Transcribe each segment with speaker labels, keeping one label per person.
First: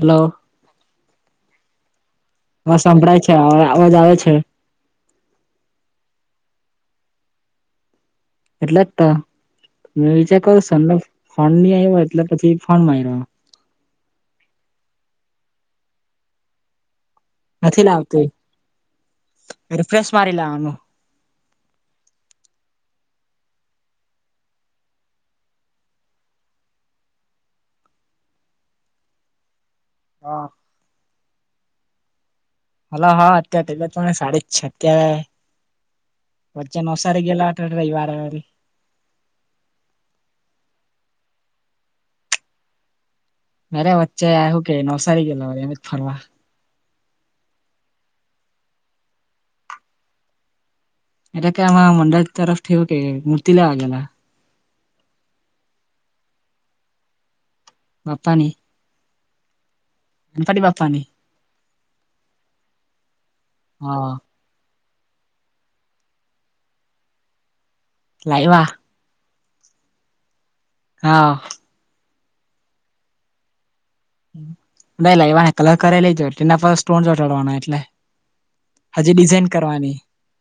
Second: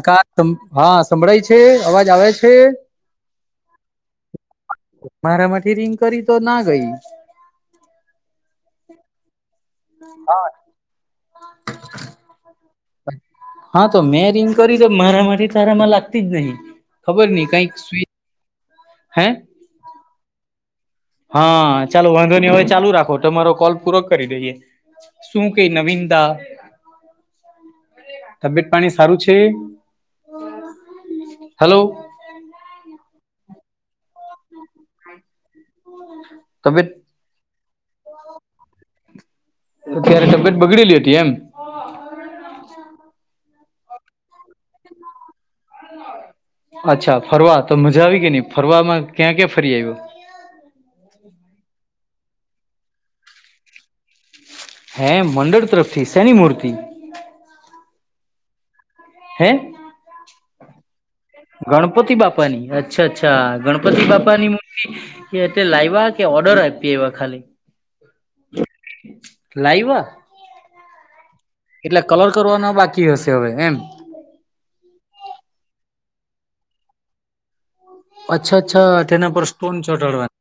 Speaker 1: Hello
Speaker 2: તમ હા સંભળાય છે અવાજ આવે છે
Speaker 1: હ સંભળાય છે અવાજ આવે છે
Speaker 2: મારામાંથી રિંગ કરી? તો ના ગઈ
Speaker 1: એટલે જ તો મે વિચાર કરુ સર નો ફન ની આવ્યો એટલે પછી ફોન માર્યો.
Speaker 2: હા તો મેં રિંગ કરી તો મારા મારી તારામાં લાગતી જ નહી ખબર નઈ કઈક
Speaker 1: નથી
Speaker 2: સ
Speaker 1: લાવતી રિફ્રેશ મારી લેવાનું.
Speaker 2: હા! ચાલો વાંધો નઈ અવે ચાલુ રાખો તમારો કોલ પૂરો કરી દઈએ. શું કેઈ નવીંદા તબિયત પાણી સારું છે?
Speaker 1: હા
Speaker 2: હલો?
Speaker 1: હલો હા, અત્યારે તબીયત પાણી સારી જ છે. અત્યારે વચ્ચે
Speaker 2: તબિયત
Speaker 1: નવસારી ગેલા અટા રવિવારે વળી.
Speaker 2: તો ત્યારે તબિયત બગડેલી હતી એમ?
Speaker 1: નારે વચ્ચે એહું કે નવસારી ગેલા હો એમ જ ફરવા.
Speaker 2: અચ્છા! ફરવા તો મજા આવી કે ની ફરવામાં ક્યાં ક્યાં ફરી આવ્યો?
Speaker 1: એટલે કે આમાં મંડળ તરફથી હુંકે મૂર્તિ લેવા ગેલા.
Speaker 2: હે મંડળ તરફથી સેની મૂર્તિ?
Speaker 1: બા્પાની
Speaker 2: હે? ગણપતિ બાપાની અચ્છા અચ્છા ગણપતિ
Speaker 1: હા
Speaker 2: બાપા ની મૂ એ અત્યારે લાઈવા કે ઓર્ડર આપી આયવા ખાલી?
Speaker 1: લાઈવા.
Speaker 2: લાઈવા?
Speaker 1: હા
Speaker 2: કલર કરવાનો બાકી હશે અવે એમ?
Speaker 1: નઈ લાઈવાને કલર કરેલી જ હોય એના પર સ્ટોન ચોાડવાના એટલે.
Speaker 2: અચ્છા અચ્છા
Speaker 1: હજી
Speaker 2: તેના પર
Speaker 1: ડિઝાઇન
Speaker 2: સ્ટોન
Speaker 1: કરવાની
Speaker 2: ચોટાડવાના.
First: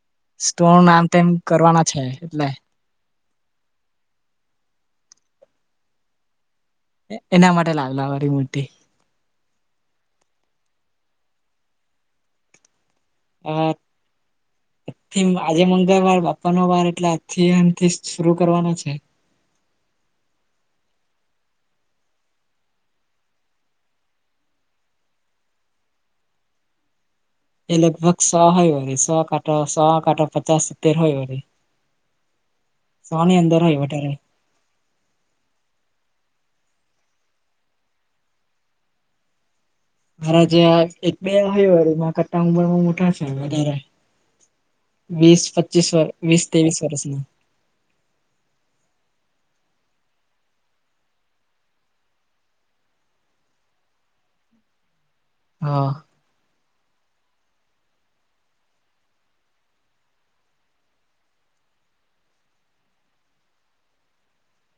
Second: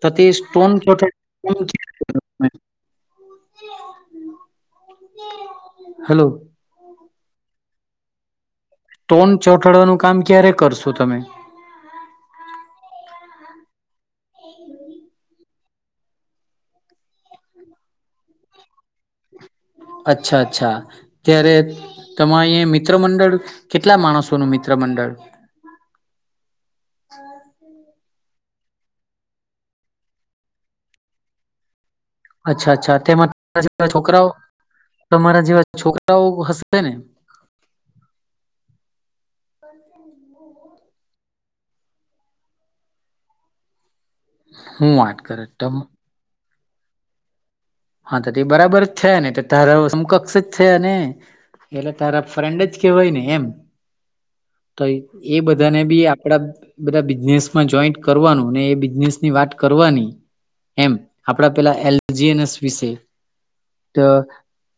Speaker 2: તો તે સ્ટોન છોટ
Speaker 1: આમ તેમ કરવાના છે એટલે
Speaker 2: [unintelligible]
Speaker 1: [unintelligible]
Speaker 2: હલો
Speaker 1: એના માટે લાગલા અવારી મોટી.
Speaker 2: તોડ ચોઠાડવાનું કામ ક્યારે કરશો તમે.
Speaker 1: આઠ થી આજે મંગળવાર બાપાનો વાર એટલે આથીથી શર કરવાના છે. [inaudible]
Speaker 2: અચ્છા અચ્છા ત્યારે તમારી મિત્ર મંડળ કેટલા માણસો ન મિત્રં પર મંડળ
Speaker 1: [inaudible]
Speaker 2: [inaudible]
Speaker 1: સ હોય હો સો કાંટો સ કાંટો પચાસ સિત્તેર હોય હો.
Speaker 2: અચ્છા અચ્છા તેમાં જેવા છોકરાઓ તમારા જેવા છોકરાઓ હ. બને
Speaker 1: મારા જે એક બેય કરતા ઉંમરમાં મોટા છે વધારે
Speaker 2: હું વાત
Speaker 1: વીસ
Speaker 2: કરે
Speaker 1: પચીસ વ વીસ તેવીસ વરસ ના.
Speaker 2: હા તો તે બરાબર જ છે ને તારા શ કક્ષ જ છે ને. એટલે તારા ફ્રેન્ડ જ કેવાય ને એમ તોય એ બધાને
Speaker 1: હા
Speaker 2: બી આપડા બધા બિઝનેસમાં જોઈન્ટ કરવાનું ને એ બિઝનેસની વાત કરવાની એમ આપડા પેલા એલજીએનસ વિશે તો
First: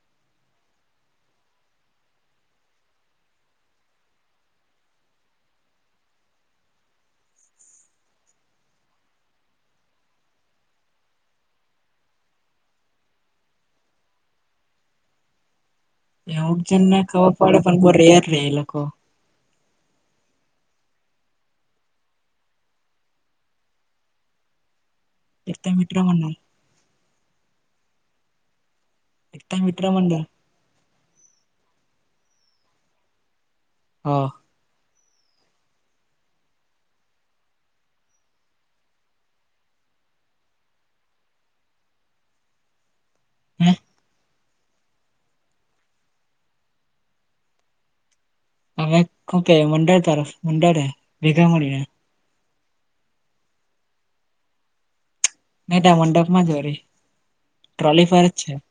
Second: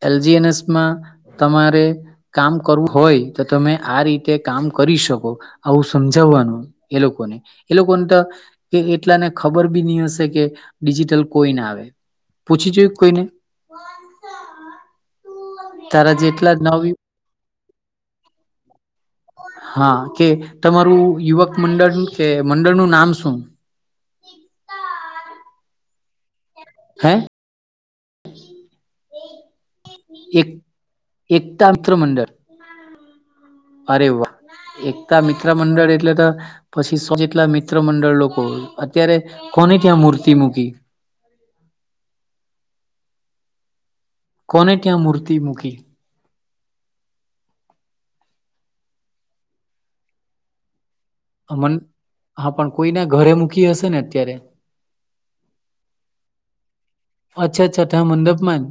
Speaker 2: એલજીએનએસમાં તમારે કામ કરવું હોય તો તમે આ રીતે કામ કર. કરી શકો આવું સમજાવવાનું એ લોકોને એ લોકોને તો એટલાને ખબર બી હશે કે ડિજિટલ કોઈને આવે પૂછી જોઈ કોઈને તારા જેટલા નવી
Speaker 1: એવુંજને ખબર પડે પણ બહ રેયાર રે એ લોકો.
Speaker 2: હા કે, તમારું યુવક મંડળ કે મંડળનું નામ શું? [unintelligible]
Speaker 1: મિત્ર મંડળ.
Speaker 2: હે?
Speaker 1: એક. [unintelligible]
Speaker 2: એક એકતા મિત્ર મંડળ. અરે
Speaker 1: હ
Speaker 2: વાહ, એક મિત્ર મંડળ એટલે તો, પછીસો જેટલા મિત્ર મંડળ લોકો અત્યારે કોને ત્યાં મુર્તી મુુકી?
Speaker 1: હે?
Speaker 2: કોને ત્યાં મૂર્તિ મૂકી?
Speaker 1: હમે શું ક મંડળ તરફ મંડળે. ભેગા
Speaker 2: હ મ
Speaker 1: મળીને
Speaker 2: હા પણ કોઈના ઘરે મૂકી હશે ને અત્યારે.
Speaker 1: નહીટા મંડપમાં જ હો રે.
Speaker 2: અચ્છા અચ્છાા મંડપમાન,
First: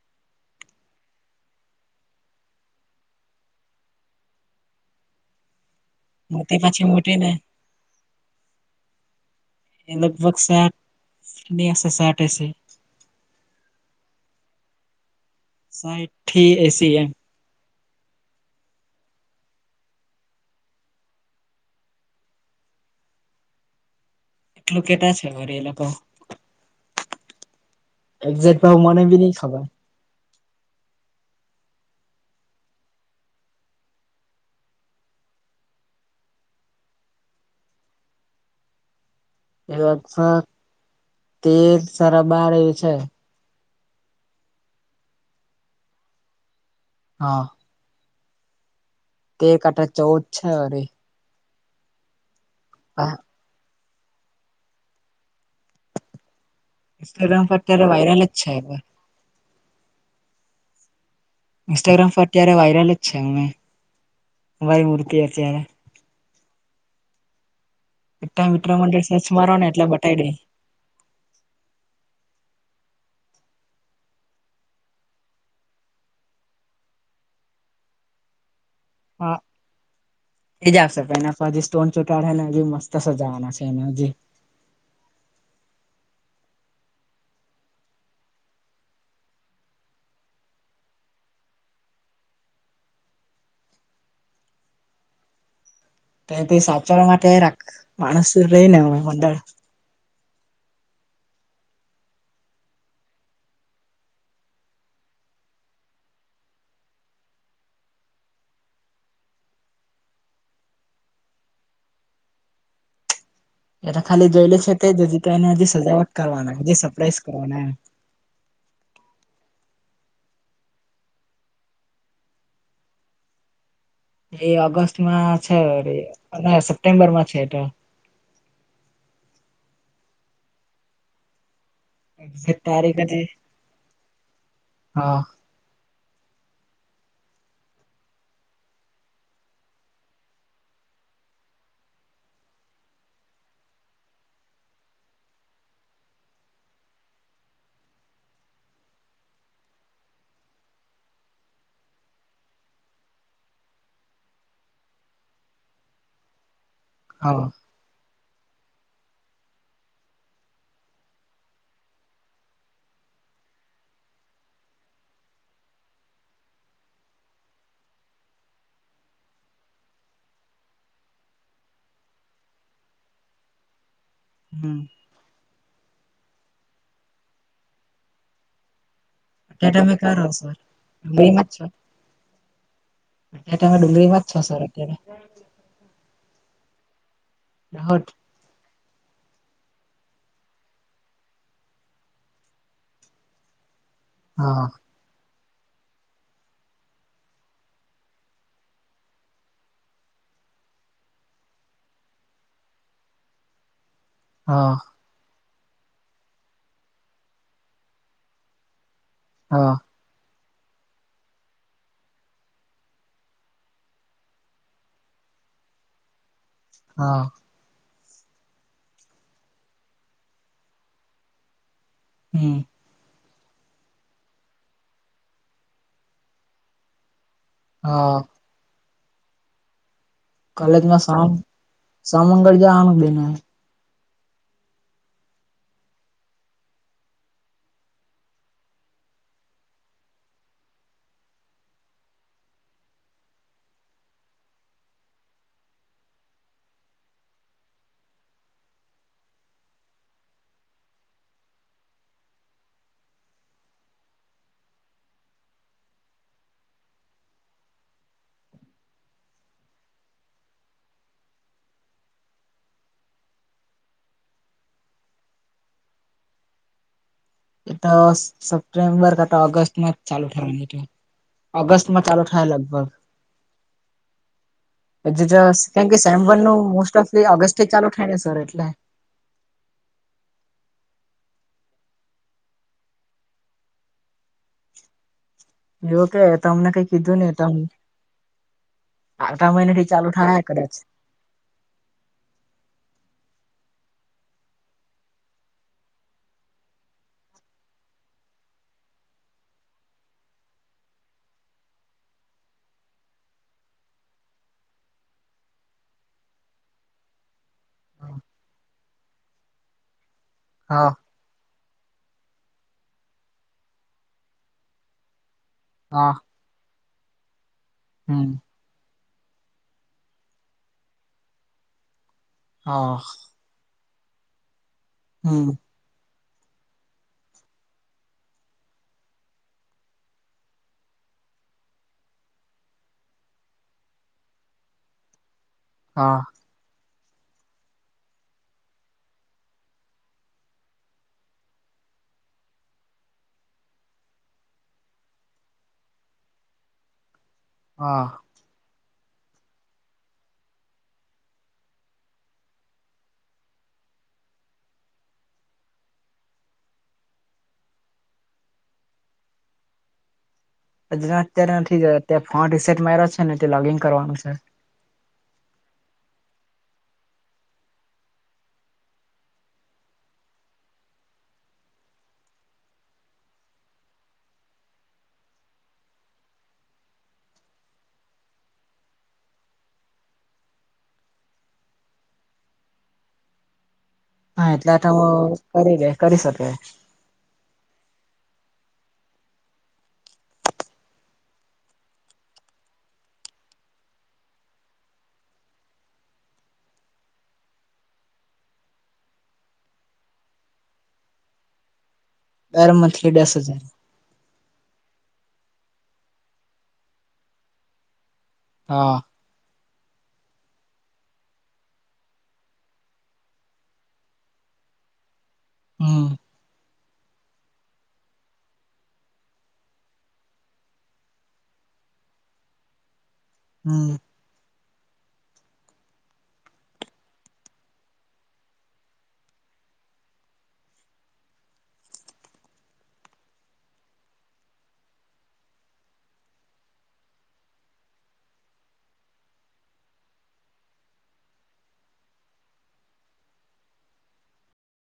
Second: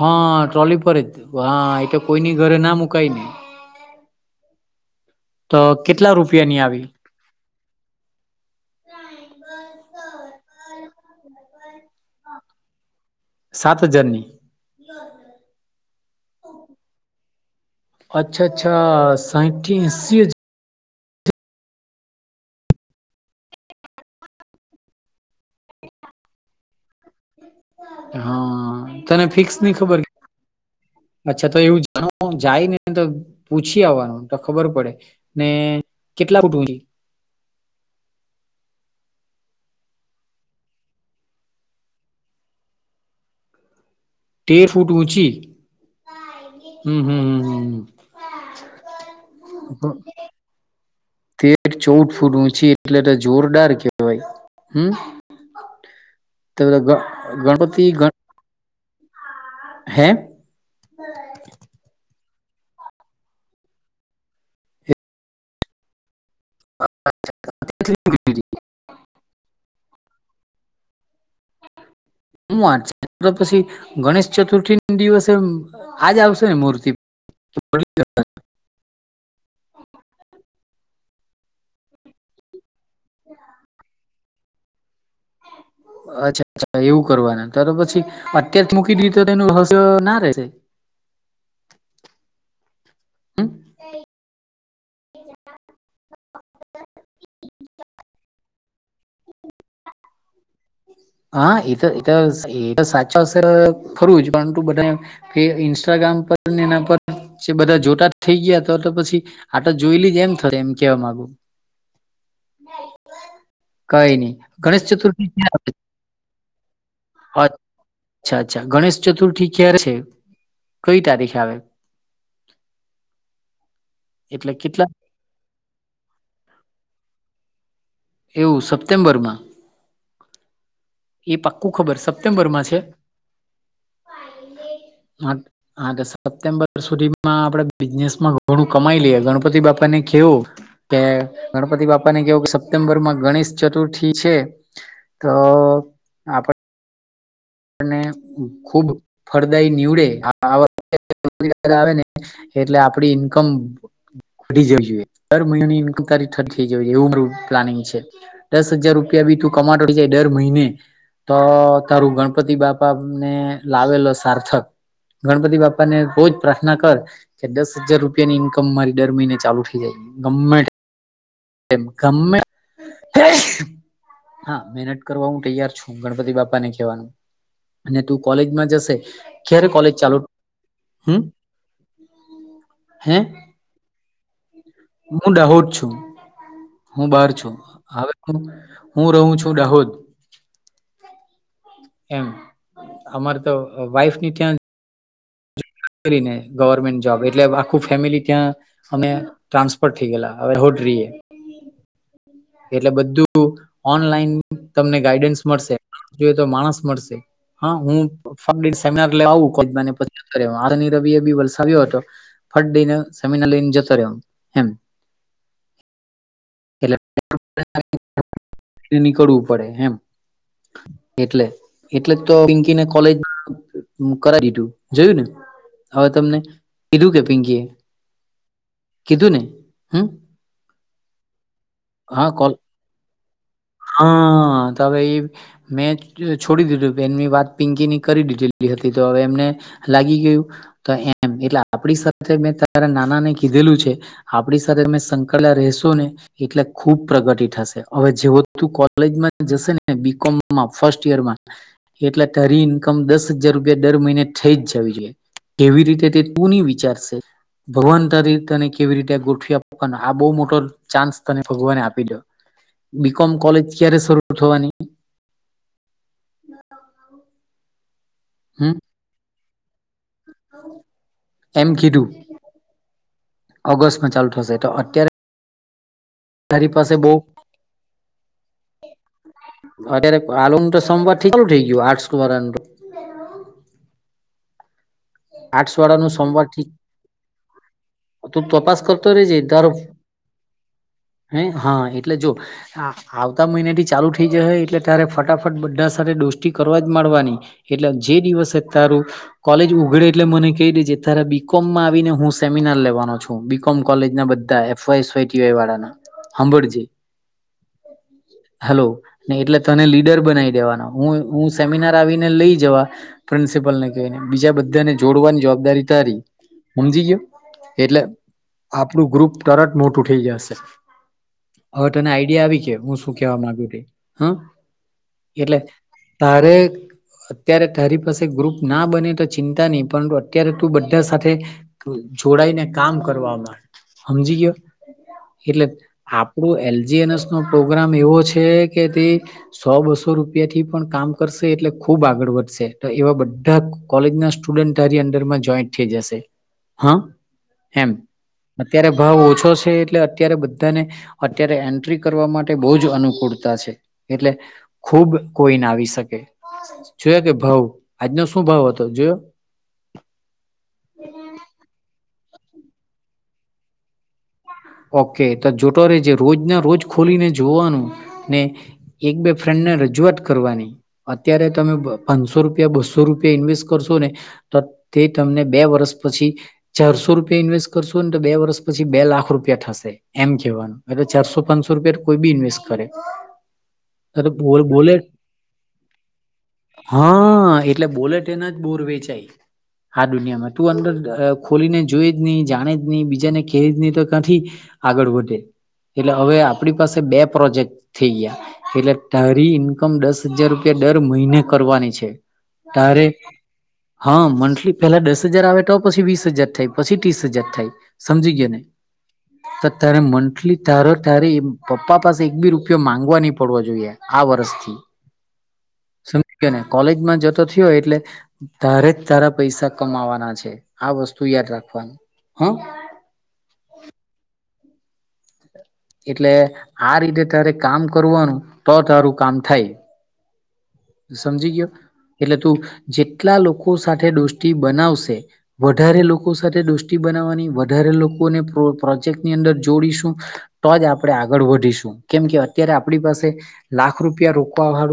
Speaker 2: હા ટ્રોલી પર છે. હા એ તો કોઈની ઘરે ના મુકાય ને, તો કેટલા
Speaker 1: મો તે
Speaker 2: રૂપિયાની આવી
Speaker 1: પાછી મોટી ને, એ વક સાટ નશ સાટ એ છે.
Speaker 2: સાત હજારન
Speaker 1: સાઈઠ થી એસી એમ.
Speaker 2: અચ્છા અચ્છા સાંઠી સી હજાર.
Speaker 1: એટલું કેટા છે ઘરી એ લોકો. એક્ઝેટ ભાવ મને
Speaker 2: હા
Speaker 1: ભી
Speaker 2: તને
Speaker 1: નહી
Speaker 2: ફિક્સ
Speaker 1: ખબર.
Speaker 2: ની
Speaker 1: [inaudible]
Speaker 2: અચ્છા તો એવું જાણ જાય ને તો પૂછી આવવાનું તો ખબર પડે, ને કેટલા ફૂટની?
Speaker 1: એ તેર સરાબાર એ છે.
Speaker 2: તેર ફૂટ ઊંચી, હમ હમ હમ હ
Speaker 1: તે આઠ ચૌદ છે અરે.
Speaker 2: ચૌદ ફૂટ ઊંચી એટલે જોરદાર કહેવાય હમ. તે બધા ગ
Speaker 1: ઇન્સ્ટાગ્રામ પર
Speaker 2: ગણપતિ
Speaker 1: અત્યારે
Speaker 2: ગણ
Speaker 1: વાયરલ જ છે
Speaker 2: હે?
Speaker 1: ઇન્સ્ટાગ્રામ પર અત્યારે વાયરલ જ છે અમે, અમારી મૂર્તિ અત્યારે. વિક્ર મડળ સચ મારો ને એટલે બતાવી દે.
Speaker 2: હું વા છે પછી, ગણેશ ચતુર્થી દિવસે આજ આવશે ને મૂર્તિ? જ- [unintelligible]
Speaker 1: હ. એજ આવશે પને હ સ્ટોન ચૂટાડે ને મસ્ત સજાવાના છે એ હજી. [inaudible]
Speaker 2: અચ્છા અચ્છા એવું કરવાનું ત પછી, અત્ય્યારે મૂકી દીધ તો તેનું હસ ના રહેશે.
Speaker 1: [inaudible]
Speaker 2: હમ.
Speaker 1: તો સાચવાવા માટે રાખ માણસ રહીનેમે મંડળ.
Speaker 2: હા એ તો એ એ તો સાચા અસર ફરવું જ પરંતુ બધા, કે ઇન્સ્ટાગ્રામ કામ એના પર બધા જોતાથઈ ગયા તો તો પછી, આતો જોઈ લ જ એમ થશે એમ કેવા માંગુ.
Speaker 1: એ તો
Speaker 2: કઈ
Speaker 1: ખાલી
Speaker 2: નહી
Speaker 1: જોયેલી છે
Speaker 2: ગણેશ
Speaker 1: તે જ હજી
Speaker 2: ચતુર્થી
Speaker 1: તોને
Speaker 2: ક્યારે
Speaker 1: હજી કરવાના સરપ્રાઈઝ
Speaker 2: આવે?
Speaker 1: કરવાના એમ.
Speaker 2: અચ્છા અચ્છા ગણેશ ચતુર્થી ક્યારે છે કઈ તારીખે આવે?
Speaker 1: એ
Speaker 2: એટલે કેટલા
Speaker 1: ઓગસ્ટમાં છે અને સપ્ટેમ્બર માં છે એટ.
Speaker 2: એવું સપ્ટેમ્બરમાં એ પક ખબર
Speaker 1: એક્ઝેક્ટ
Speaker 2: સપ્ટેમ્બરમાં છે.
Speaker 1: તારીખ હજી
Speaker 2: હા હા સપ્ટેમ્બર સુધીમાં આપડે બિઝનેસમાં ઘણું કમાઈ લઈએ ગણપતિ બાપા ને કેવું કે ગણપતિ બાપાને કેવું કે સપ્ટેમ્બર માં ગણેશ ચતુર્થી છે તો આપ પણને ખુબ ફળદાયી નીવડે [unintelligible] આવેને એટલે આપડી ઈન્કમ ઘી જવી જોઈએ દર મહિનાની ઈન્મ તારી જવી એવું મારુ
Speaker 1: હા
Speaker 2: પ્લાનિંગ છે. દસ હજાર રૂપિયા બી તું કમાતો થઈ જાય દર મહિને તો તારું ગણપ પતિ બાપા મે લાવેલો સાર્થક ગણપતિ બાપા ને બહુજ પ્રાર્થના કર કે દસ હજાર રૂપિયા ની ઈન્કમ મારી દર મહિને ચાલુ થઇ જાય ગમે તે ગમે હા
Speaker 1: હમ
Speaker 2: મહેનત કરવા હું તૈયાર છું ગણપતિ બાપા ને કહેવાનું અને તું કોલેજમાં જશે ક્યારે
Speaker 1: ટામે
Speaker 2: કોલેજ
Speaker 1: કર
Speaker 2: ચાલુ
Speaker 1: રહ સર
Speaker 2: હમ
Speaker 1: [unintelligible]
Speaker 2: હે
Speaker 1: [unintelligible] ડુંગળી વા જ છો સર અત્યારે
Speaker 2: હું દાહોદ છું, હું બાર છું,
Speaker 1: દાહોદ
Speaker 2: હવે હુ હું રહું છું દાહોદ એમ અમારે તો વાઈફ ની ત્યાં
Speaker 1: હા
Speaker 2: ગવર્મેન્ટ જોબ એટલે આખું ફેમિલી ત્યાં અમે ટ્રાન્સફર થઈ ગયલા હવે રીએ
Speaker 1: [inaudible]
Speaker 2: એટલે બધું ઓનલાઈન
Speaker 1: હા
Speaker 2: તમને ગાઈડન્સ મળશે જોએ તો માણસ મળશે હા હું સેમિનાર લેવા આવુ
Speaker 1: હા
Speaker 2: [unintelligible] આ રની રબિ એ બી વલસાવ્યો હતો ફટ દઈને સેમીનાર લઈને જતો રહ્યો એમ એટલે
Speaker 1: હા
Speaker 2: નીકળવું પડે એમ એટલે એટલે તો
Speaker 1: હમ
Speaker 2: પિંકીને કોલેજ કરાવી દીધું જોયું ને હવે તમને કીધું કે પીંકી
Speaker 1: હા
Speaker 2: કીધુંને હમ
Speaker 1: કલેજમાં સા
Speaker 2: કોલ
Speaker 1: સામંગળ જવાનું બેને
Speaker 2: હા હા તો હવે એ મેં છોડી દીધું બેનની વાત પિંકી ની કરી દીધેલી હતી તો હવે એમને લાગી ગયુ તો એમ એટલે આપડી સાથે મે તારા નાના ને કીધેલું છે આપ સંકળ્યાલા રશો ને એટલે ખુબ પ્રગતિ થશે હવે જેવો તું કોલેજમાં જશે ને બીકોમમાં ફર્સ્ટ યરમાં એટલે તારી ઇન્કમ દસ હજાર રૂપિયા દર મહિને થઈ જ જવી જોઈએ કેવી રીતે તે તુંની વિચારશે ભગવાન તારી તને કેવી રીતે ગોઠવી આપવાના આ બહુ મોટો ચાન્સ તને ભગવાને આપી દો બીકોમ કોલેજ ક્યારે શરૂ થવાની?
Speaker 1: એ તો
Speaker 2: હમ
Speaker 1: સેપ્ટેમ્બર કતા ઓગસ્ટમાં. ચાલુ થાવાની
Speaker 2: એમ
Speaker 1: ઓગસ્ટમાં
Speaker 2: કીધું
Speaker 1: ચાલુ થાય લગભગ.
Speaker 2: ઓગસ્ટમાં ચાલુ થશે તો અત્યારે
Speaker 1: એકજ સેમ વન નું
Speaker 2: તારી પાસે
Speaker 1: મોસ્ટ
Speaker 2: બઉ
Speaker 1: ઓફલી ઓગસ્ટ થી ચાલુ થાયને સર? એટલે.
Speaker 2: અત્યારે આલુ તો સોમવાર થી ચાલુ થઈ ગયયો આટ્સ વારાનું આટ્સ વાળા
Speaker 1: જો
Speaker 2: નું
Speaker 1: કે
Speaker 2: સોમવાર ઠી
Speaker 1: તમને કઈ કીધું ને તમ
Speaker 2: હ તું તપાસ કરતો રહીજે
Speaker 1: આઠા મહિના
Speaker 2: તરફ
Speaker 1: થી ચાલુ થાય કદાચ
Speaker 2: હ હા એટલે જો આવતા મહિના થી ચાલુ થઈ જશે એટલે ત્યારે ફટાફટ બધા સાથે દોષતી કરવા જ માડવાની એટલે જે દીવ સે તારું કોલેજ ઉઘડે એટલે મને કહી દેજે તારુ બી કોમ માં આવીને હું સેમિનાર લેવ [inaudible] છું બીકોમ કોલેજ ના બધા એફોયસ [unintelligible] વાળા ના હામભળજે. હાલો ને એટલે તને લીડર બનાવી દેવાનો.
Speaker 1: હા
Speaker 2: હું હું સેમિનાર આવીને લઈ જવા પ્રિન્સિપલ ને કઈ ને બીજા બધાને જોડવાની જવાબ દારી
Speaker 1: હા
Speaker 2: તારી સમજી ગયો? એટલે
Speaker 1: હમ
Speaker 2: આપ પડું ગ્રુપ તરત મોટું થઈ જશે. અ તને આઈડિયા આવી કે
Speaker 1: હા
Speaker 2: હું શું કેવા માંગુ તે હુ.
Speaker 1: હમ
Speaker 2: એટલે તારે અત્યારે તારી પાસે ગ્રુપ ના બને તો ચિંતા નહી પરંતુ અત્યારે તું બધા સાથે જોડાઈને કામ કરવાવામાં. હમજી ગયો? એટલે
Speaker 1: હા
Speaker 2: આપણું એલ જી એન એસ નો પ્રોગ્રામ એવો છે કે તે સો બસો રૂપિયાથી પણ કામ કરશે એટલે ખુબ આગળ વધશે. તો એવા બધા કોલેજના સ્ટુડન્ટારી અડરમાં જોઈન્ટ થઈ જશે. હા. એમ
Speaker 1: હા.
Speaker 2: અત્યારે ભાવ ઓછો છે એટલે અત્યારે બધાને અત્યારે એન્ટ્રી કરવા માટે બહુ જ અનુકૂળતા છે. એટલે ખુબ કોઈ ના આવી શકે. જોયા કે ભાવ આજનો શું ભાવ હતો જોયો?
Speaker 1: [unintelligible] આજ અત્યારે નથી જ અ ફોન રિસેટ માઈરા છે ને લોગિન કરવાનું છે.
Speaker 2: ઓકે તો જોતો રેજ રોજ ના રોજ ખોલીને જોવાનું ને એક બે ફ્રેન્ડને રજૂઆત કરવાની અત્યારે તમે પાંચસો રૂપિયા, બસો રૂપિયા ઇન્વેસ્ટ કરશો ને તો તે તમને બે વર્ષ પછી ચારસો રૂપિયા ઇન્વેસ્ટ કરશોને તો બે વર્ષ પછી બે લાખ રૂપ થશે એમ કેવાનું એટલે ચારસો, પાંચસો રૂપિયા કોઈ બી ઇન્વેસ્ટ કરે. તો
Speaker 1: હા એટલે તો
Speaker 2: બોલે
Speaker 1: કરી દે કરી શકે
Speaker 2: હા એટલે બોલે તેના બોર વેચાય. આ દુનિયામાં તું અંદર ખોલીને જોઈ જ ની જાણે જ ની બીજાને કે જ ની તો કાથી આગળ વધે. એટલે હવે આપડી પાસે બે પ્રોજેક્ટ થઈ ગયા એટલે તારી ઇન્કમ દસ હજાર રૂપિયા દર મહિને કરવાની છે.
Speaker 1: દર
Speaker 2: તારે
Speaker 1: મંથલી દસ હજાર
Speaker 2: હા મંથલી પેલા દસ હજાર આવે તો પછી વીસ હજાર થાય પછી ત્રીસ હજાર થાય સમજી ગયો ને?
Speaker 1: હા
Speaker 2: તો તારે મંથલી તારો તારી પપ્પા પાસે એક બી રૂપિયો માંગવા નહી પડવો જોઈએ આ વર ષ થી,
Speaker 1: હમ
Speaker 2: સમજી ગયો ને? કોલેજમાં જતો થ્યો એટલે તારે જ તારા પૈસા કમાવાના છે. આ વસ્તુ યાદ રાખ. હમ્મ.
Speaker 1: હમ્મ.
Speaker 2: એટલે આ રીતે તારે કામ કરવાનું તો તારું કામ થાય. સમજી ગયો? એટલે તું જેટલા લોકો સાથે દોસ્તી બનાવશે વધારે લોકો સાથે દોસ્તી બનાવાની વધારે, લોકોને પ્રોજેક્ટની અંદર જોડીશું તો જ આપણે આગળ વધીશું. કેમ કે અત્યારે આપણી પાસે લાખ રૂપિયા રોકવા વાળું